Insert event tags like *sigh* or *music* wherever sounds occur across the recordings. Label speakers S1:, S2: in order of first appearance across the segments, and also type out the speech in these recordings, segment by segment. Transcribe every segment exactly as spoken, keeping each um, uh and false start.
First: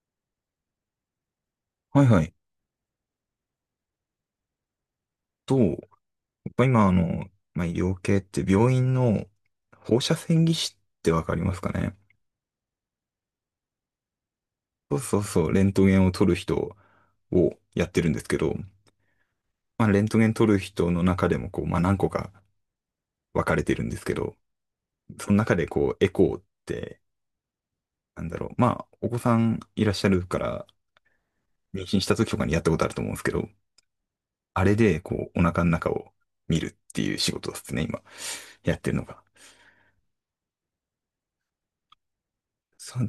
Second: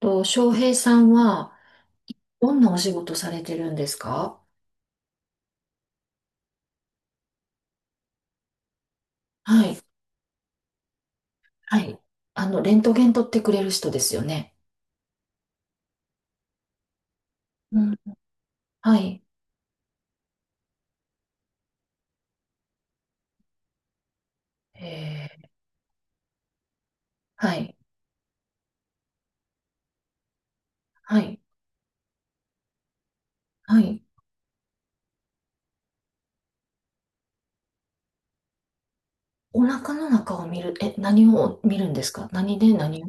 S1: と、翔平さんは、
S2: はいはい。
S1: どんなお仕事されてるんですか？
S2: と、やっぱ今、あの、まあ、医療系って病院の
S1: はい。
S2: 放射線技師ってわかりますか
S1: は
S2: ね？
S1: い。あの、レントゲン取ってくれる人ですよね。
S2: そうそうそう、レントゲンを撮る人を
S1: う
S2: やっ
S1: ん。
S2: てるんですけど、
S1: はい。
S2: まあ、レントゲン撮る人の中でも、こう、まあ、何個か分かれてるんですけど、
S1: え
S2: その
S1: ー、
S2: 中で、こう、エコーって、
S1: はい。
S2: なんだろう、まあ、お子さんいらっしゃるから、
S1: はい。
S2: 妊娠した時とかにやったことあると思うんですけど、
S1: はい。
S2: あれで、こう、お腹の中を見るっていう仕事ですね、今、やってるのが。
S1: お腹の中を見る、え、何を見るんですか？何で？
S2: そ
S1: 何を？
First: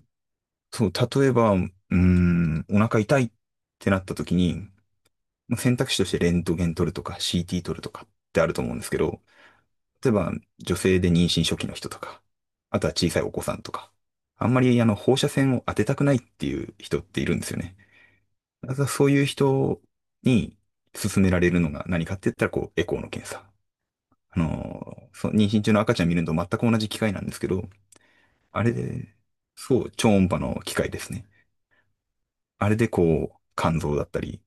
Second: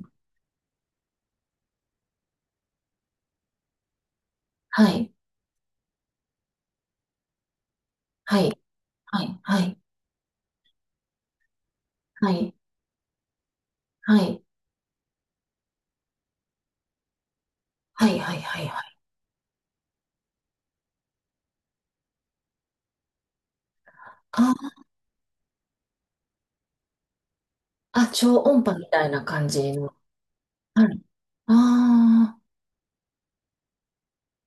S2: そう、例えば、うーん、お腹痛いってなった時に、
S1: はい。
S2: まあ選択肢としてレントゲン取るとか シーティー 取るとかっ
S1: は
S2: てあ
S1: い。
S2: ると思うんですけど、
S1: はい。はい。
S2: 例えば女性で妊娠初期の人とか、
S1: はい。
S2: あとは小さいお子さんとか、
S1: はい。
S2: あんまりあの放射線を当てたくないっていう人っているんですよね。
S1: はい。はい。はい。
S2: だ
S1: は
S2: から
S1: い。
S2: そういう人に勧められるのが何かって言ったらこうエコーの検査。あ
S1: あー、
S2: のー、そう、妊娠中の赤ちゃん見るのと全く同じ機械なんですけど、
S1: あ、超音
S2: あれ
S1: 波みたい
S2: で、
S1: な感じ
S2: そう、
S1: の。
S2: 超音波の機
S1: は
S2: 械で
S1: い。
S2: すね。
S1: あ
S2: あれでこう、肝臓だったり、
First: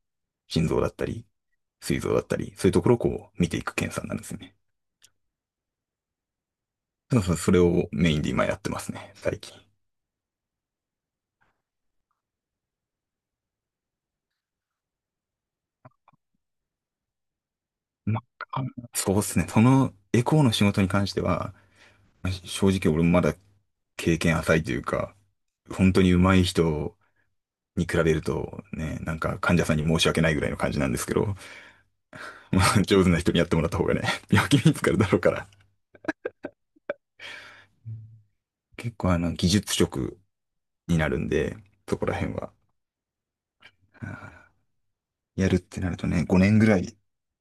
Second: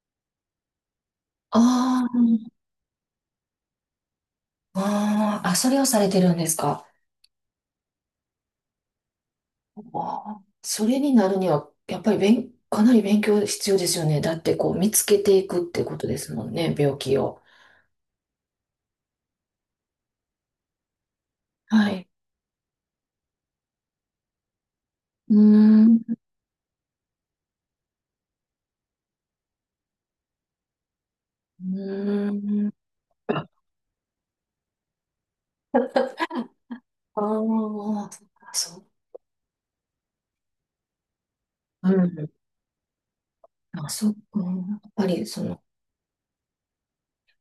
S2: 心臓だったり、膵
S1: あ、
S2: 臓
S1: あ
S2: だったり、そういうところをこう、見ていく検査になるんですよね。
S1: あ、あーあー、それをされてるんですか？
S2: そうそう、それをメインで今やってますね、最近。
S1: ああ、それになるには、やっぱり勉、かなり勉強必要ですよね。だって、こう、見つけていくってことですもんね、病気を。
S2: まあ、そうですね。そのエコーの仕事に関しては、
S1: はい。
S2: まあ正直俺もまだ経験浅いというか、
S1: うー
S2: 本当
S1: ん。
S2: に
S1: う
S2: 上手い人に比べるとね、なんか患者さんに申し訳ないぐらいの感じなんですけど、
S1: ー
S2: *laughs* ま
S1: ん。
S2: あ、上手な人にや
S1: あ
S2: ってもらった方がね、*laughs* 病気見つかるだろうから。
S1: あ、そっか、そ
S2: 結構あの、技術職になるんで、
S1: う。う
S2: そこら
S1: ん。
S2: 辺は。
S1: あ、そう、うん、やっぱり、そ
S2: やるっ
S1: の、
S2: てなるとね、ごねんぐらい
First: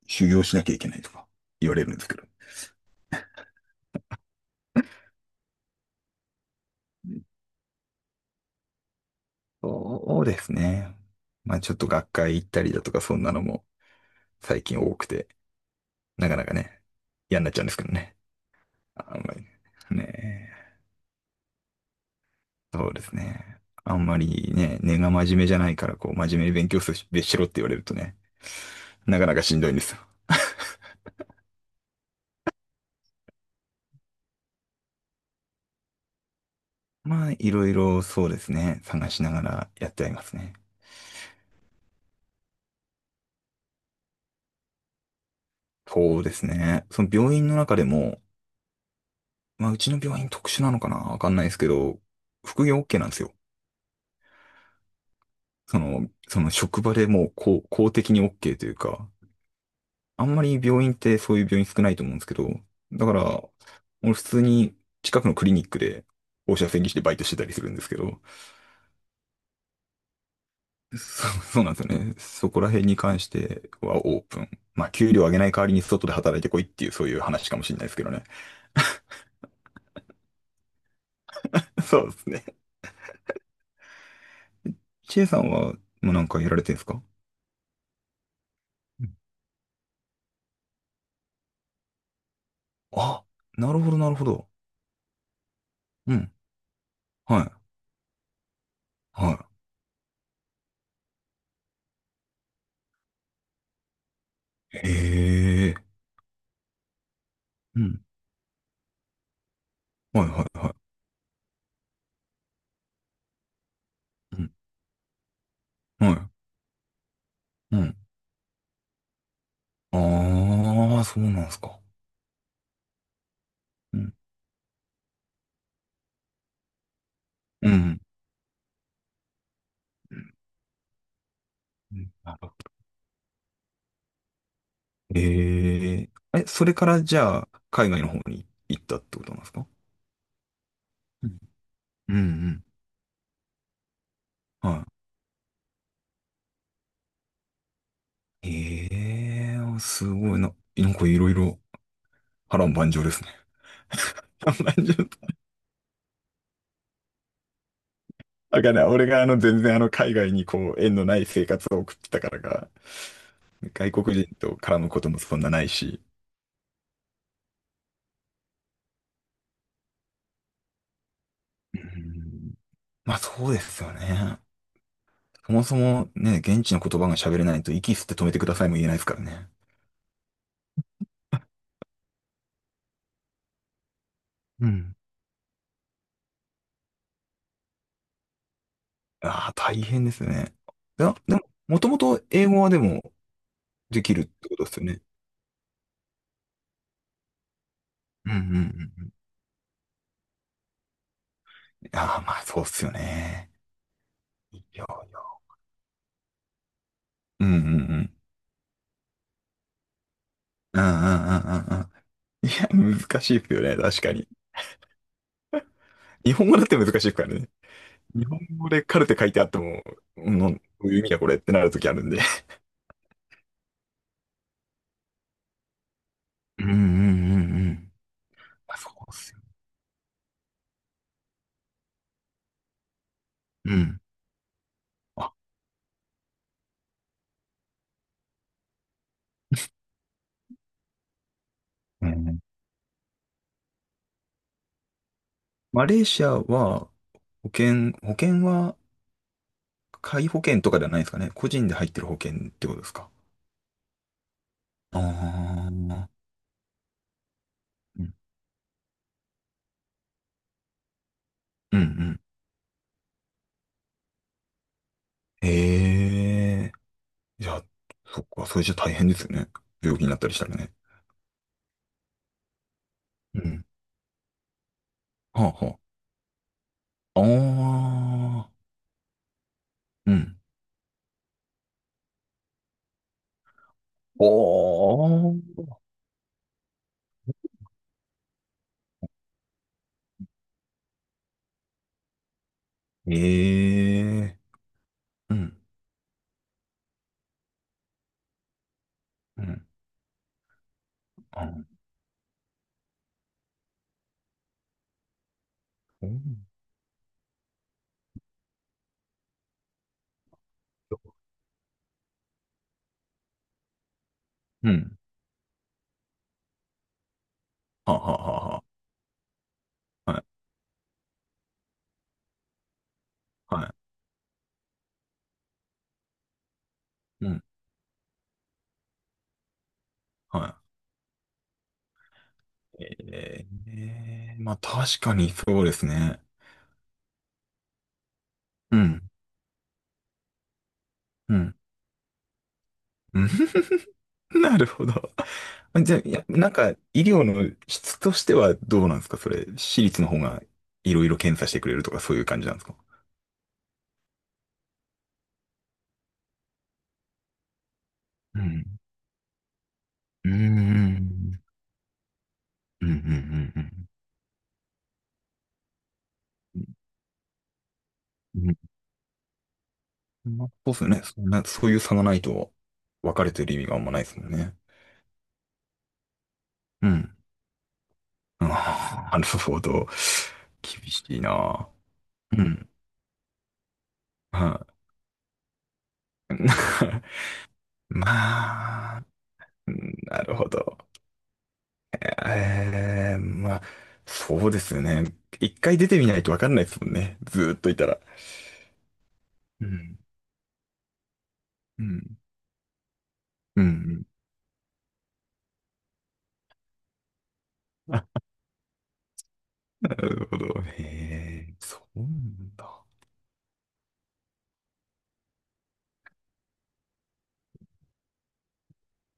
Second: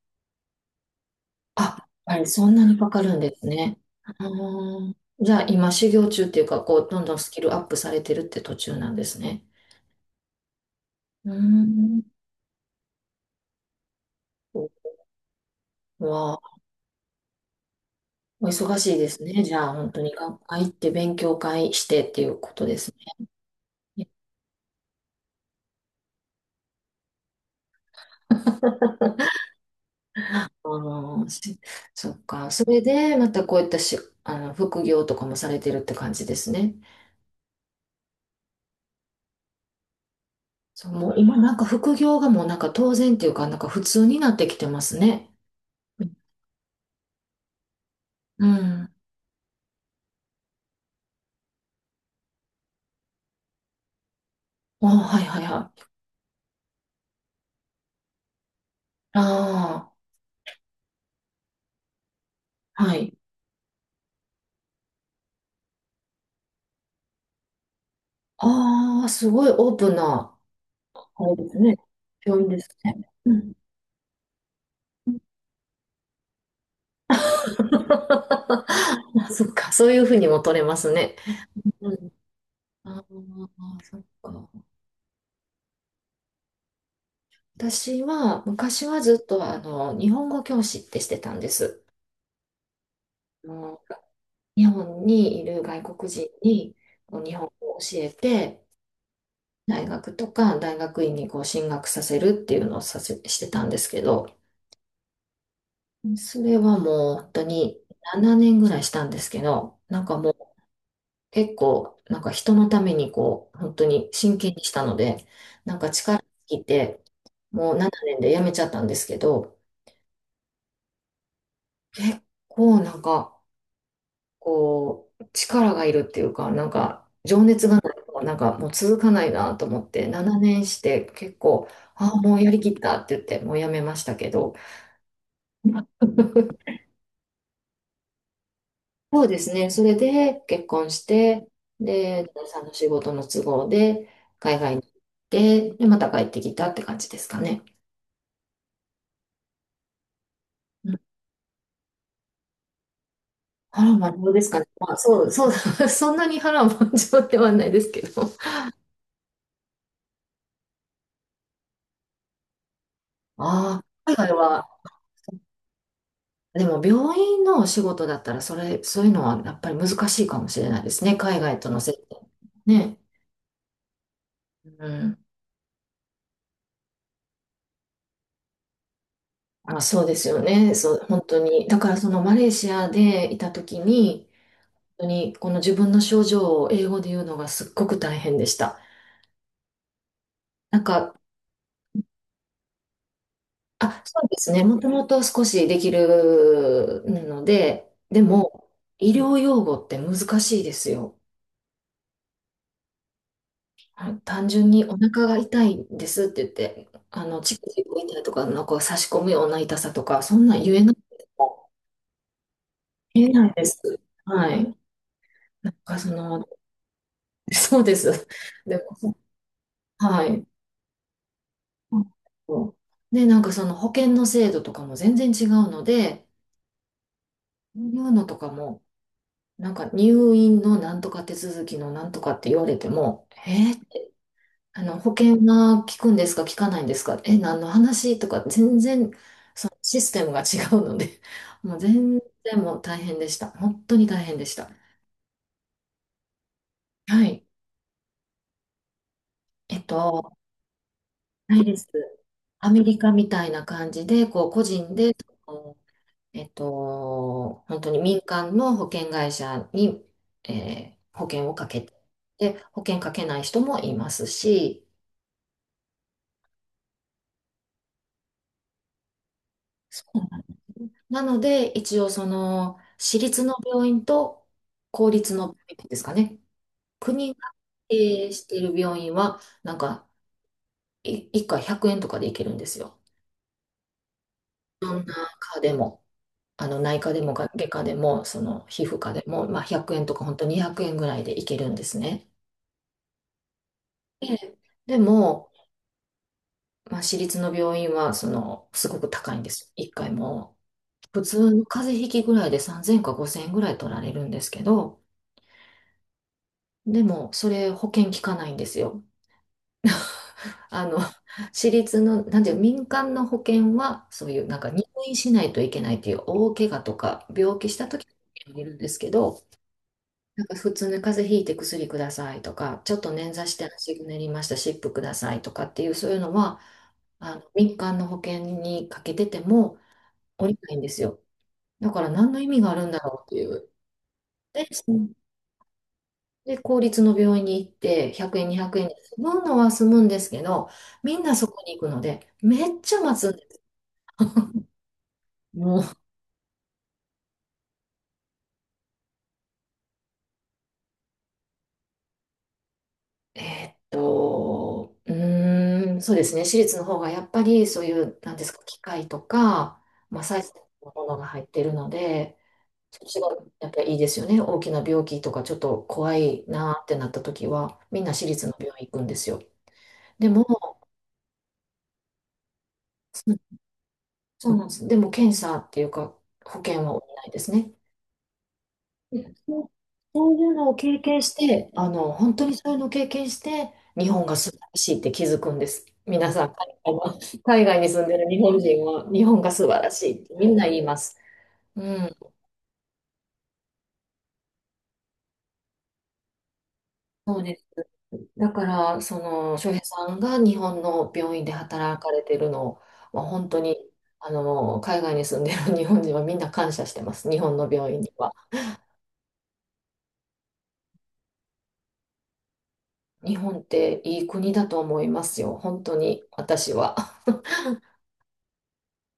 S2: 修行しなきゃいけないとか言われ
S1: あ、
S2: るんです
S1: や
S2: け
S1: っぱ
S2: ど。
S1: りそんなにかかるんですね。うん、じゃあ、今、修行中っていうか、こう、どんどんスキルアップされてるって途中なんですね。
S2: そうですね。
S1: うー
S2: まあちょっと
S1: ん。
S2: 学会行ったりだとかそんなのも最近多くて、なか
S1: わ
S2: なかね、嫌になっちゃうんですけどね。
S1: お忙しいで
S2: あ
S1: す
S2: んまり
S1: ね。じゃあ、本当に学
S2: ね。
S1: 会行って勉強会してっていうことで
S2: そ
S1: す
S2: うですね。あん
S1: ね。
S2: まりね、根が真面目じゃないから、こう、真面目に勉強すべしろって言われるとね、なかなかしんどいんですよ。
S1: あの、しそっか。それで、またこういったし、あの、副業とかもされてるって感じですね。
S2: まあ、いろいろそうですね、探しながらやってはいますね。
S1: そう、もう今なんか副業がもうなんか当然っていうか、なんか普通になってきてますね。
S2: そうですね。その病院の中でも、
S1: うん。
S2: まあ、うちの病院特殊なのかなわかんないですけど、副業 OK なんですよ。
S1: あ、はいはいは
S2: そ
S1: い。
S2: の、その職場でもう公、公的に OK というか、
S1: あ
S2: あんまり病院ってそういう病院少ないと思うんですけど、
S1: あ、は
S2: だ
S1: い。
S2: から、俺普通に近くのクリニックで放射線技師でバイトしてたりするんですけど、
S1: ああ、すごいオープンな、あ
S2: そ、
S1: れ
S2: *laughs*
S1: です
S2: そうなん
S1: ね。
S2: ですよね。
S1: 病院
S2: そ
S1: で
S2: こら
S1: す
S2: 辺に
S1: ね。
S2: 関し
S1: うん。
S2: てはオープン。まあ、給料上げない代わりに外で働いてこいっていうそういう話かもしれないですけどね。
S1: *laughs* あ、そっか、そういうふうにも取れますね。
S2: *laughs*
S1: う
S2: そ
S1: ん、
S2: うですね。
S1: ああ、そっか。
S2: チェさんは、もうなんかやられてるんですか？
S1: 私は昔は
S2: う
S1: ず
S2: ん、
S1: っとあの日本語教師ってしてたんです。
S2: あ、
S1: あ
S2: なる
S1: の
S2: ほど、なるほど。
S1: 日本にいる外国
S2: う
S1: 人
S2: ん。
S1: にこう日
S2: は
S1: 本
S2: い。
S1: 語を教えて、
S2: は
S1: 大学とか大学院にこう進学させるっていうのをさせ、してたんですけど、
S2: い。へえ。
S1: それはもう本当
S2: う
S1: に
S2: ん。
S1: ななねんぐらいしたんですけど、なんか
S2: はい
S1: もう
S2: はいはい。
S1: 結構なんか人のためにこう本当に真
S2: うん。
S1: 剣にしたので、なんか力
S2: は
S1: 尽きて、も
S2: い。
S1: う
S2: うん。
S1: ななねんで辞めちゃったんですけど、
S2: ああ、そうなんすか。
S1: 結構なんか、
S2: うん。
S1: こう、力がいるっていうか、なんか、情熱
S2: う
S1: がない
S2: ん。
S1: と、なんかもう続かないなと思って、ななねんして結構、
S2: う
S1: あ
S2: ん、
S1: あ、
S2: な
S1: も
S2: る
S1: う
S2: ほ
S1: やりき
S2: ど。
S1: ったって言って、もうやめましたけど、
S2: へえ。え、それからじゃあ、海外の方に行ったって
S1: そ
S2: こ
S1: う
S2: と
S1: で
S2: なんで
S1: す
S2: すか？
S1: ね、それで結婚し
S2: うん。
S1: て、
S2: うんう
S1: で、旦那さ
S2: ん、
S1: んの仕事の都合で、海外に
S2: は
S1: 行って、で、また帰ってきたって感じですかね。
S2: い。へえ、すごいな。な
S1: う
S2: ん
S1: ん、
S2: かいろいろ波乱万丈ですね。
S1: 波乱万丈
S2: *laughs*
S1: ですか
S2: 波
S1: ね。
S2: 乱万
S1: まあ、そ
S2: 丈。
S1: う、そう、*laughs* そんなに波乱万丈ではないですけど。
S2: わかんない。俺があの全然あの海外にこう縁のない生活を送ってたからか、
S1: あ
S2: 外
S1: あ、
S2: 国
S1: 海外
S2: 人と
S1: は
S2: 絡むこともそんなないし、
S1: でも病院のお仕事だったら、それ、そういうのはやっぱり難しいかもしれないですね。海外と
S2: う
S1: の接点。
S2: ん。
S1: ね。
S2: まあそうですよね。
S1: うん。
S2: そもそもね、現地の言葉が喋れないと息吸って止めてくださいも言えないですからね。
S1: あ、そうですよね。そう、本当に。だからそのマレーシアでいた時に、
S2: うん。
S1: 本当にこの自分の症状を英語で言うのがすっごく大変でした。
S2: ああ、大変ですね。
S1: なん
S2: い
S1: か、
S2: や、でも、もともと英語はでも
S1: あ、
S2: でき
S1: そ
S2: るっ
S1: うで
S2: て
S1: す
S2: こ
S1: ね。
S2: とで
S1: も
S2: すよ
S1: と
S2: ね。
S1: もと少しできるので、で
S2: うんうんうんう
S1: も、医
S2: ん。
S1: 療用語って難しいですよ。
S2: ああ、まあそうっすよね。
S1: あ、単
S2: い
S1: 純
S2: や
S1: に
S2: い
S1: お
S2: や、
S1: 腹が痛いんですって言って、あの、
S2: うん
S1: チ
S2: うん
S1: クチ
S2: う
S1: ク
S2: ん。
S1: 痛いとか、なんか差し込むような痛さとか、そんなん言
S2: うん
S1: え
S2: う
S1: なく
S2: ん
S1: て
S2: うん
S1: も
S2: うんうん。いや、難
S1: 言え
S2: しいっ
S1: な
S2: す
S1: い
S2: よ
S1: で
S2: ね、
S1: す。
S2: 確かに。
S1: はい。なんかそ
S2: 日
S1: の、
S2: 本語だって難しいっすからね。
S1: *laughs* そうで
S2: 日
S1: す。
S2: 本語
S1: で
S2: でカル
S1: も、
S2: テ書いてあっても、
S1: は
S2: うん、
S1: い。
S2: どういう意味だこれってなるときあるんで。
S1: で、なんかその保険の制度とかも全然違うので、
S2: うんうんうんう
S1: そうい
S2: ん。
S1: うのとか
S2: まあ、
S1: も、
S2: そうっすよね。
S1: なんか入院のなんとか手続きのなんとかって言われても、え、
S2: うん。
S1: あの、保
S2: あ、
S1: 険が効くんですか、効かないんですか、え、何の話とか、全然、そのシステムが違うので、*laughs* もう
S2: う
S1: 全
S2: ん。
S1: 然もう大変でした。本当に大変でした。
S2: マレーシアは、
S1: はい。
S2: 保険、保険は、
S1: えっ
S2: 皆
S1: と、
S2: 保険とかではないですかね。個
S1: ない
S2: 人で
S1: です。
S2: 入ってる保険って
S1: ア
S2: こと
S1: メ
S2: です
S1: リ
S2: か。
S1: カみたいな感じで、こう、個人で、そ
S2: ああ、う
S1: の
S2: ん、
S1: えっと、本当に
S2: うん。
S1: 民間の保険会社に、えー保険をか
S2: う
S1: けて、
S2: ん、
S1: で、保険かけない人もいますし、
S2: へえ。じゃあ、そっか、それじゃ大変ですよね。病
S1: そ
S2: 気になっ
S1: う
S2: たりしたらね。
S1: なので、一応その、私
S2: う
S1: 立の
S2: ん。
S1: 病院と公立の
S2: は
S1: 病
S2: あ、は
S1: 院ですかね。
S2: あ。
S1: 国が経営し
S2: あ
S1: てい
S2: あ。
S1: る病院は、なんか、
S2: うん。
S1: いいっかいひゃくえんとかで行けるんですよ。
S2: お
S1: 内科
S2: ー。
S1: でも、あの内科でも外科でも、その皮膚科でも、まあ、ひゃくえんとか本当にひゃくえんぐらいで行けるんですね。
S2: ええ。
S1: で、で
S2: う
S1: も、
S2: ん。
S1: まあ、私立の病院は、その、すごく高い
S2: う
S1: んで
S2: ん。
S1: す。いっかいも普通の
S2: あ、
S1: 風邪ひきぐらいでさんぜんかごせんえんぐらい取られるんですけど、
S2: うん。
S1: でも、それ保険効かないんですよ。あの、私立の、なんていう、民間の保険は、そういう、なんか
S2: う
S1: 入
S2: ん、
S1: 院しないといけないっていう大怪我とか、病気した
S2: はあ、
S1: 時にい
S2: は
S1: るんですけど、
S2: あ、はあ。は
S1: なんか普通に風邪ひいて薬くださいとか、ちょっと捻挫し
S2: あ、は
S1: て
S2: い。は
S1: 足ぐねりました、湿布くださいとかっていう、そういうのは、
S2: い。う
S1: あの、
S2: ん。
S1: 民間の保険にかけてても、
S2: は
S1: お
S2: い。
S1: りないんですよ。だから何の意味があるんだろうってい
S2: え
S1: う。
S2: え、まあ
S1: で、そ
S2: 確
S1: の
S2: かにそうですね。
S1: で、公立の病院に行って、ひゃくえん、200
S2: う
S1: 円で
S2: ん、
S1: 済むのは済むんですけど、みん
S2: う
S1: なそ
S2: ん。
S1: こに行くので、めっちゃ待
S2: うん。
S1: つ。
S2: *laughs* なるほど。
S1: も
S2: *laughs* じゃあ、
S1: う、
S2: いやなんか、医療の質としてはどうなんですか、それ、私立の方がいろいろ検査してくれるとかそういう感じなんですか？
S1: えーっと、うーん、そうですね。私立の方がやっぱりそういう、なん
S2: う
S1: ですか、
S2: ん。
S1: 機械とか、まあ、
S2: う
S1: サイズのものが
S2: ん。
S1: 入っているので、
S2: うん、うん、う
S1: そっちが
S2: ん、う
S1: やっぱ
S2: ん。
S1: りいいですよね。大きな病気とかちょっと怖いなーってなった時は、みんな私立の病
S2: う
S1: 院行くんですよ。で
S2: ん、
S1: も、
S2: まあ、そうですよね。そんな、そういう差がないと、分か
S1: そ
S2: れてる意味があんまないですもん
S1: そう
S2: ね。
S1: なんです。でも検査っていうか、保険
S2: う
S1: は下り
S2: ん。
S1: ないですね。
S2: あー
S1: で、
S2: なるほ
S1: そう
S2: ど。
S1: そういうのを
S2: 厳
S1: 経
S2: しい
S1: 験し
S2: な。
S1: て、あの、本
S2: う
S1: 当にそ
S2: ん。
S1: ういうのを経験して、日本が素晴
S2: は
S1: らしいって気づくんです。皆
S2: い。
S1: さん、海外
S2: *laughs*
S1: は *laughs* 海外に住んでる日本人
S2: まあ、
S1: は、日本が素晴らし
S2: な
S1: いっ
S2: る
S1: てみ
S2: ほ
S1: んな言
S2: ど。
S1: います。うん、
S2: ええ、まあ、そうですよね。一回出てみないとわかんないですもんね。
S1: そ
S2: ず
S1: う
S2: ー
S1: で
S2: っ
S1: す。
S2: といたら。
S1: だから、その、
S2: う
S1: 翔平
S2: ん。
S1: さんが日本の病院で
S2: う
S1: 働か
S2: ん。
S1: れてるのは、本当
S2: う
S1: に、
S2: ん。
S1: あの、海外に住んでる *laughs* 日本人はみんな感謝してます。日本の病院には。
S2: なるほど。へえ、そうなんだ。
S1: 日本っていい国だと思いますよ。本当に、私は。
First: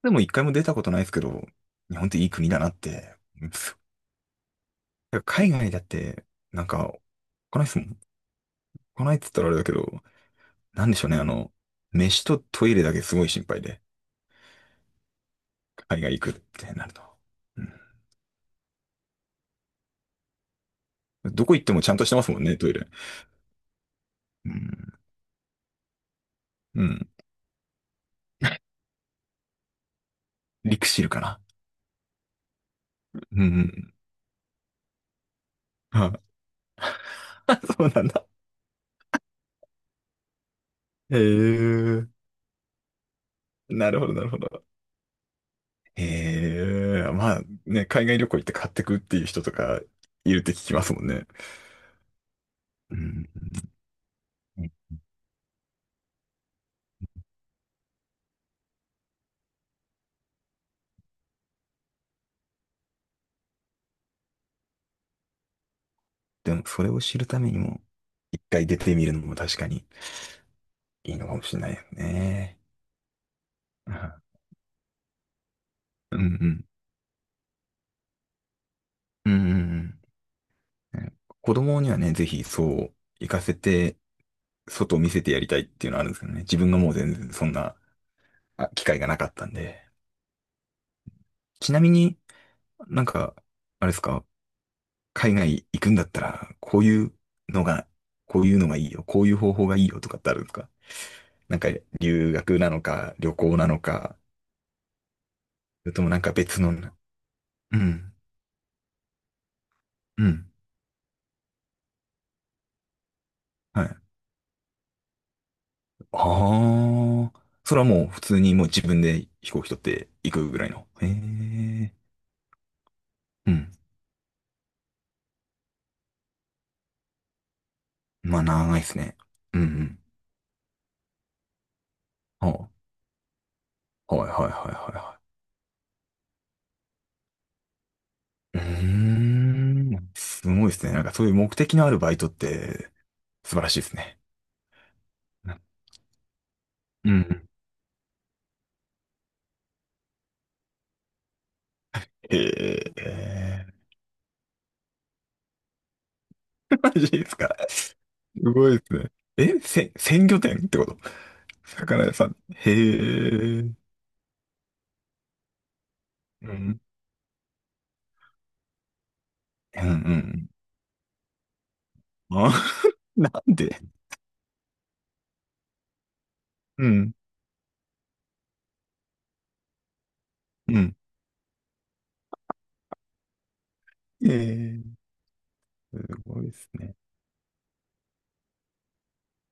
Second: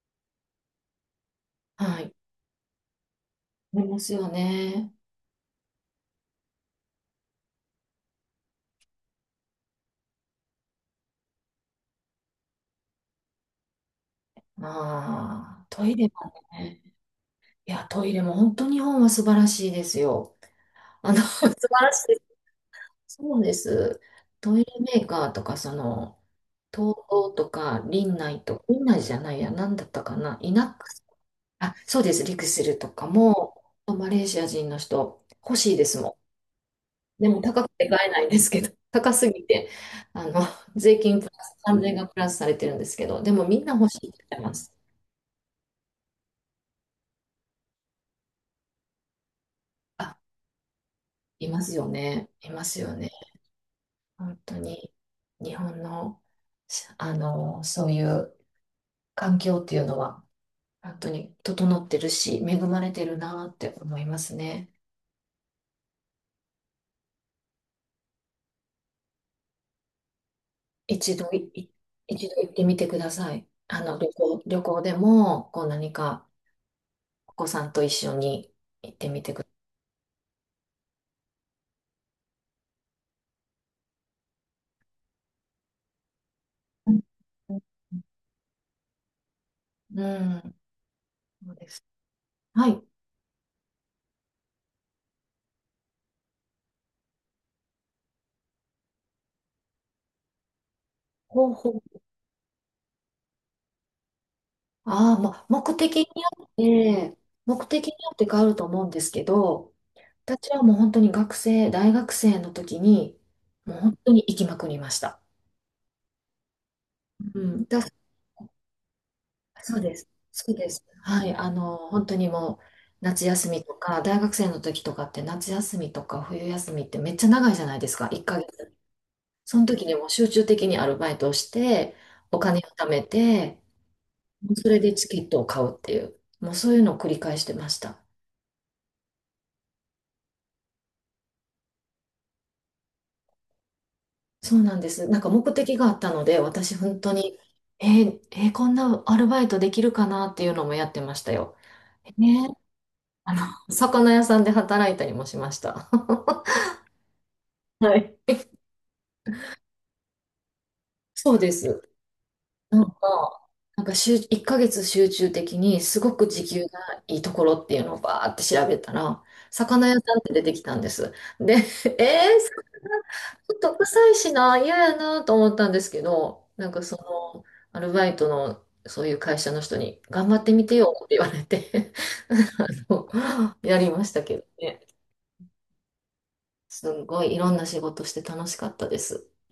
S2: でも一回も出たことないですけど、日
S1: は
S2: 本っ
S1: い。
S2: ていい国だなって。うん。
S1: 思いますよね。
S2: 海外だって、なんか、来ないですもん。来ないっつったらあれだけど、なんでしょうね。あの、飯とトイレだけすごい心配で、
S1: ああ、トイ
S2: 海
S1: レも
S2: 外行くって
S1: ね。
S2: なると。う
S1: い
S2: ん。
S1: や、トイレも本当日本は素晴らしいですよ。あの、*laughs*
S2: ど
S1: 素
S2: こ行っても
S1: 晴
S2: ち
S1: ら
S2: ゃん
S1: し
S2: として
S1: い。
S2: ますもんね、トイレ。
S1: そうです。
S2: う
S1: トイレ
S2: ん
S1: メーカーとか、その、
S2: う
S1: 東
S2: ん。
S1: 京とか、林内とか、林内じゃないや、なんだったかな、イナッ
S2: リク
S1: ク
S2: シ
S1: ス、
S2: ルかな。
S1: あ、そうです、リクシルとか
S2: う
S1: も、
S2: ん。
S1: マレーシア人の人、欲しいです
S2: あ、
S1: もん。でも高く
S2: *laughs* そ
S1: て
S2: うな
S1: 買
S2: ん
S1: えな
S2: だ。
S1: いんですけど、*laughs* 高すぎて、あの、税
S2: へ
S1: 金プラス、関税が
S2: え。
S1: プラスされてるんですけど、でもみんな欲
S2: な
S1: し
S2: るほ
S1: いっ
S2: ど、な
S1: て
S2: るほ
S1: 言ってま
S2: ど。
S1: す。
S2: へえ。まあね、海外旅行行って買ってくっていう人とか
S1: あ、
S2: いるって聞きますもんね。
S1: いますよね。いますよ
S2: う
S1: ね。
S2: ん。
S1: 本当に日本の、あの、そういう環境っていうのは本当に整ってるし、恵まれてるなって思いますね。
S2: でも、それを知るためにも、一回出てみるのも確かにい
S1: 一
S2: いの
S1: 度
S2: かも
S1: い、
S2: しれ
S1: い
S2: ないよ
S1: 一度行っ
S2: ね。
S1: てみてください。あの、旅
S2: う
S1: 行、旅行でも、こう何
S2: んう
S1: か
S2: ん。
S1: お子さんと一緒に行ってみ
S2: うん
S1: て
S2: う
S1: くだ
S2: んうん。子供にはね、ぜひそう、行かせて、外を見せてやりたいっていうのはあるんですけどね。自分がも
S1: さ
S2: う全然そん
S1: い。
S2: な、あ機会がなかったんで。
S1: うんうん、そうで
S2: ちな
S1: す。
S2: みに、
S1: はい。
S2: なんか、あれですか、海外行くんだったら、こういうのが、こういうのがいいよ、こういう方法がいいよとかってあるんですか？
S1: 方
S2: なんか、
S1: 法。
S2: 留学なのか、旅行なのか、
S1: ああ、まあ、目
S2: それ
S1: 的
S2: と
S1: に
S2: もなん
S1: よ
S2: か
S1: っ
S2: 別のな、
S1: て、目
S2: う
S1: 的によ
S2: ん、
S1: って変わると思うんですけど、
S2: う
S1: 私
S2: ん、
S1: はもう本当に学生、大学生の時に、もう
S2: はい。
S1: 本当に行きまくりました。
S2: あ
S1: う
S2: あ、
S1: ん。
S2: そ
S1: だ、
S2: れはもう普通にもう自分で飛行機
S1: そ
S2: 取
S1: う
S2: っ
S1: です。
S2: て行く
S1: そう
S2: ぐら
S1: で
S2: い
S1: す。
S2: の。へ
S1: はい。あの、
S2: え、
S1: 本当にもう、夏休
S2: う
S1: み
S2: ん。
S1: とか、大学生の時とかって夏休みとか冬休みってめっちゃ長いじゃないですか、1
S2: まあ
S1: ヶ月。
S2: 長いですね。う
S1: そ
S2: ん、
S1: の
S2: う
S1: 時に
S2: ん。
S1: もう集中的にアルバイトをして、お金を
S2: は
S1: 貯めて、
S2: あ、はいはいは
S1: それで
S2: い
S1: チ
S2: は
S1: ケットを買うっていう、もうそういうのを繰り返してました。
S2: いはい。うーん、すごいですね。なんかそういう目的のあるバイトって素晴らしいですね。
S1: そうなんです。なんか目的があったので、私本
S2: う
S1: 当に、
S2: ん。
S1: えーえーこんなアルバイトできるかなっていうのもやってましたよ。ね、
S2: へ
S1: あの、
S2: え、
S1: *laughs* 魚屋さんで働いたりもしました。*laughs*
S2: マジですか。
S1: は
S2: す
S1: い。
S2: ごいですね。え、せ、鮮魚店ってこと？
S1: そうです。
S2: 魚屋さん。へ
S1: なん
S2: え、
S1: か、
S2: うん、
S1: なんか集いっかげつ集中的にすごく時
S2: う
S1: 給が
S2: ん、
S1: いいところっていうのをバーって調べたら、
S2: う
S1: 魚屋さんって出
S2: ん。
S1: てきたんです。で、*laughs* えー、
S2: あ、
S1: 魚
S2: な
S1: ちょ
S2: ん
S1: っと
S2: で。
S1: 臭いしな、嫌やなと思ったんですけど、なんか
S2: う
S1: そ
S2: ん。
S1: の、アルバイトのそういう会社の人に、頑張ってみて
S2: う
S1: よ
S2: ん。
S1: って言われて *laughs* あのやりました
S2: え
S1: けどね。
S2: え、すごいです
S1: す
S2: ね。
S1: んごいいろんな仕事して楽しかったです。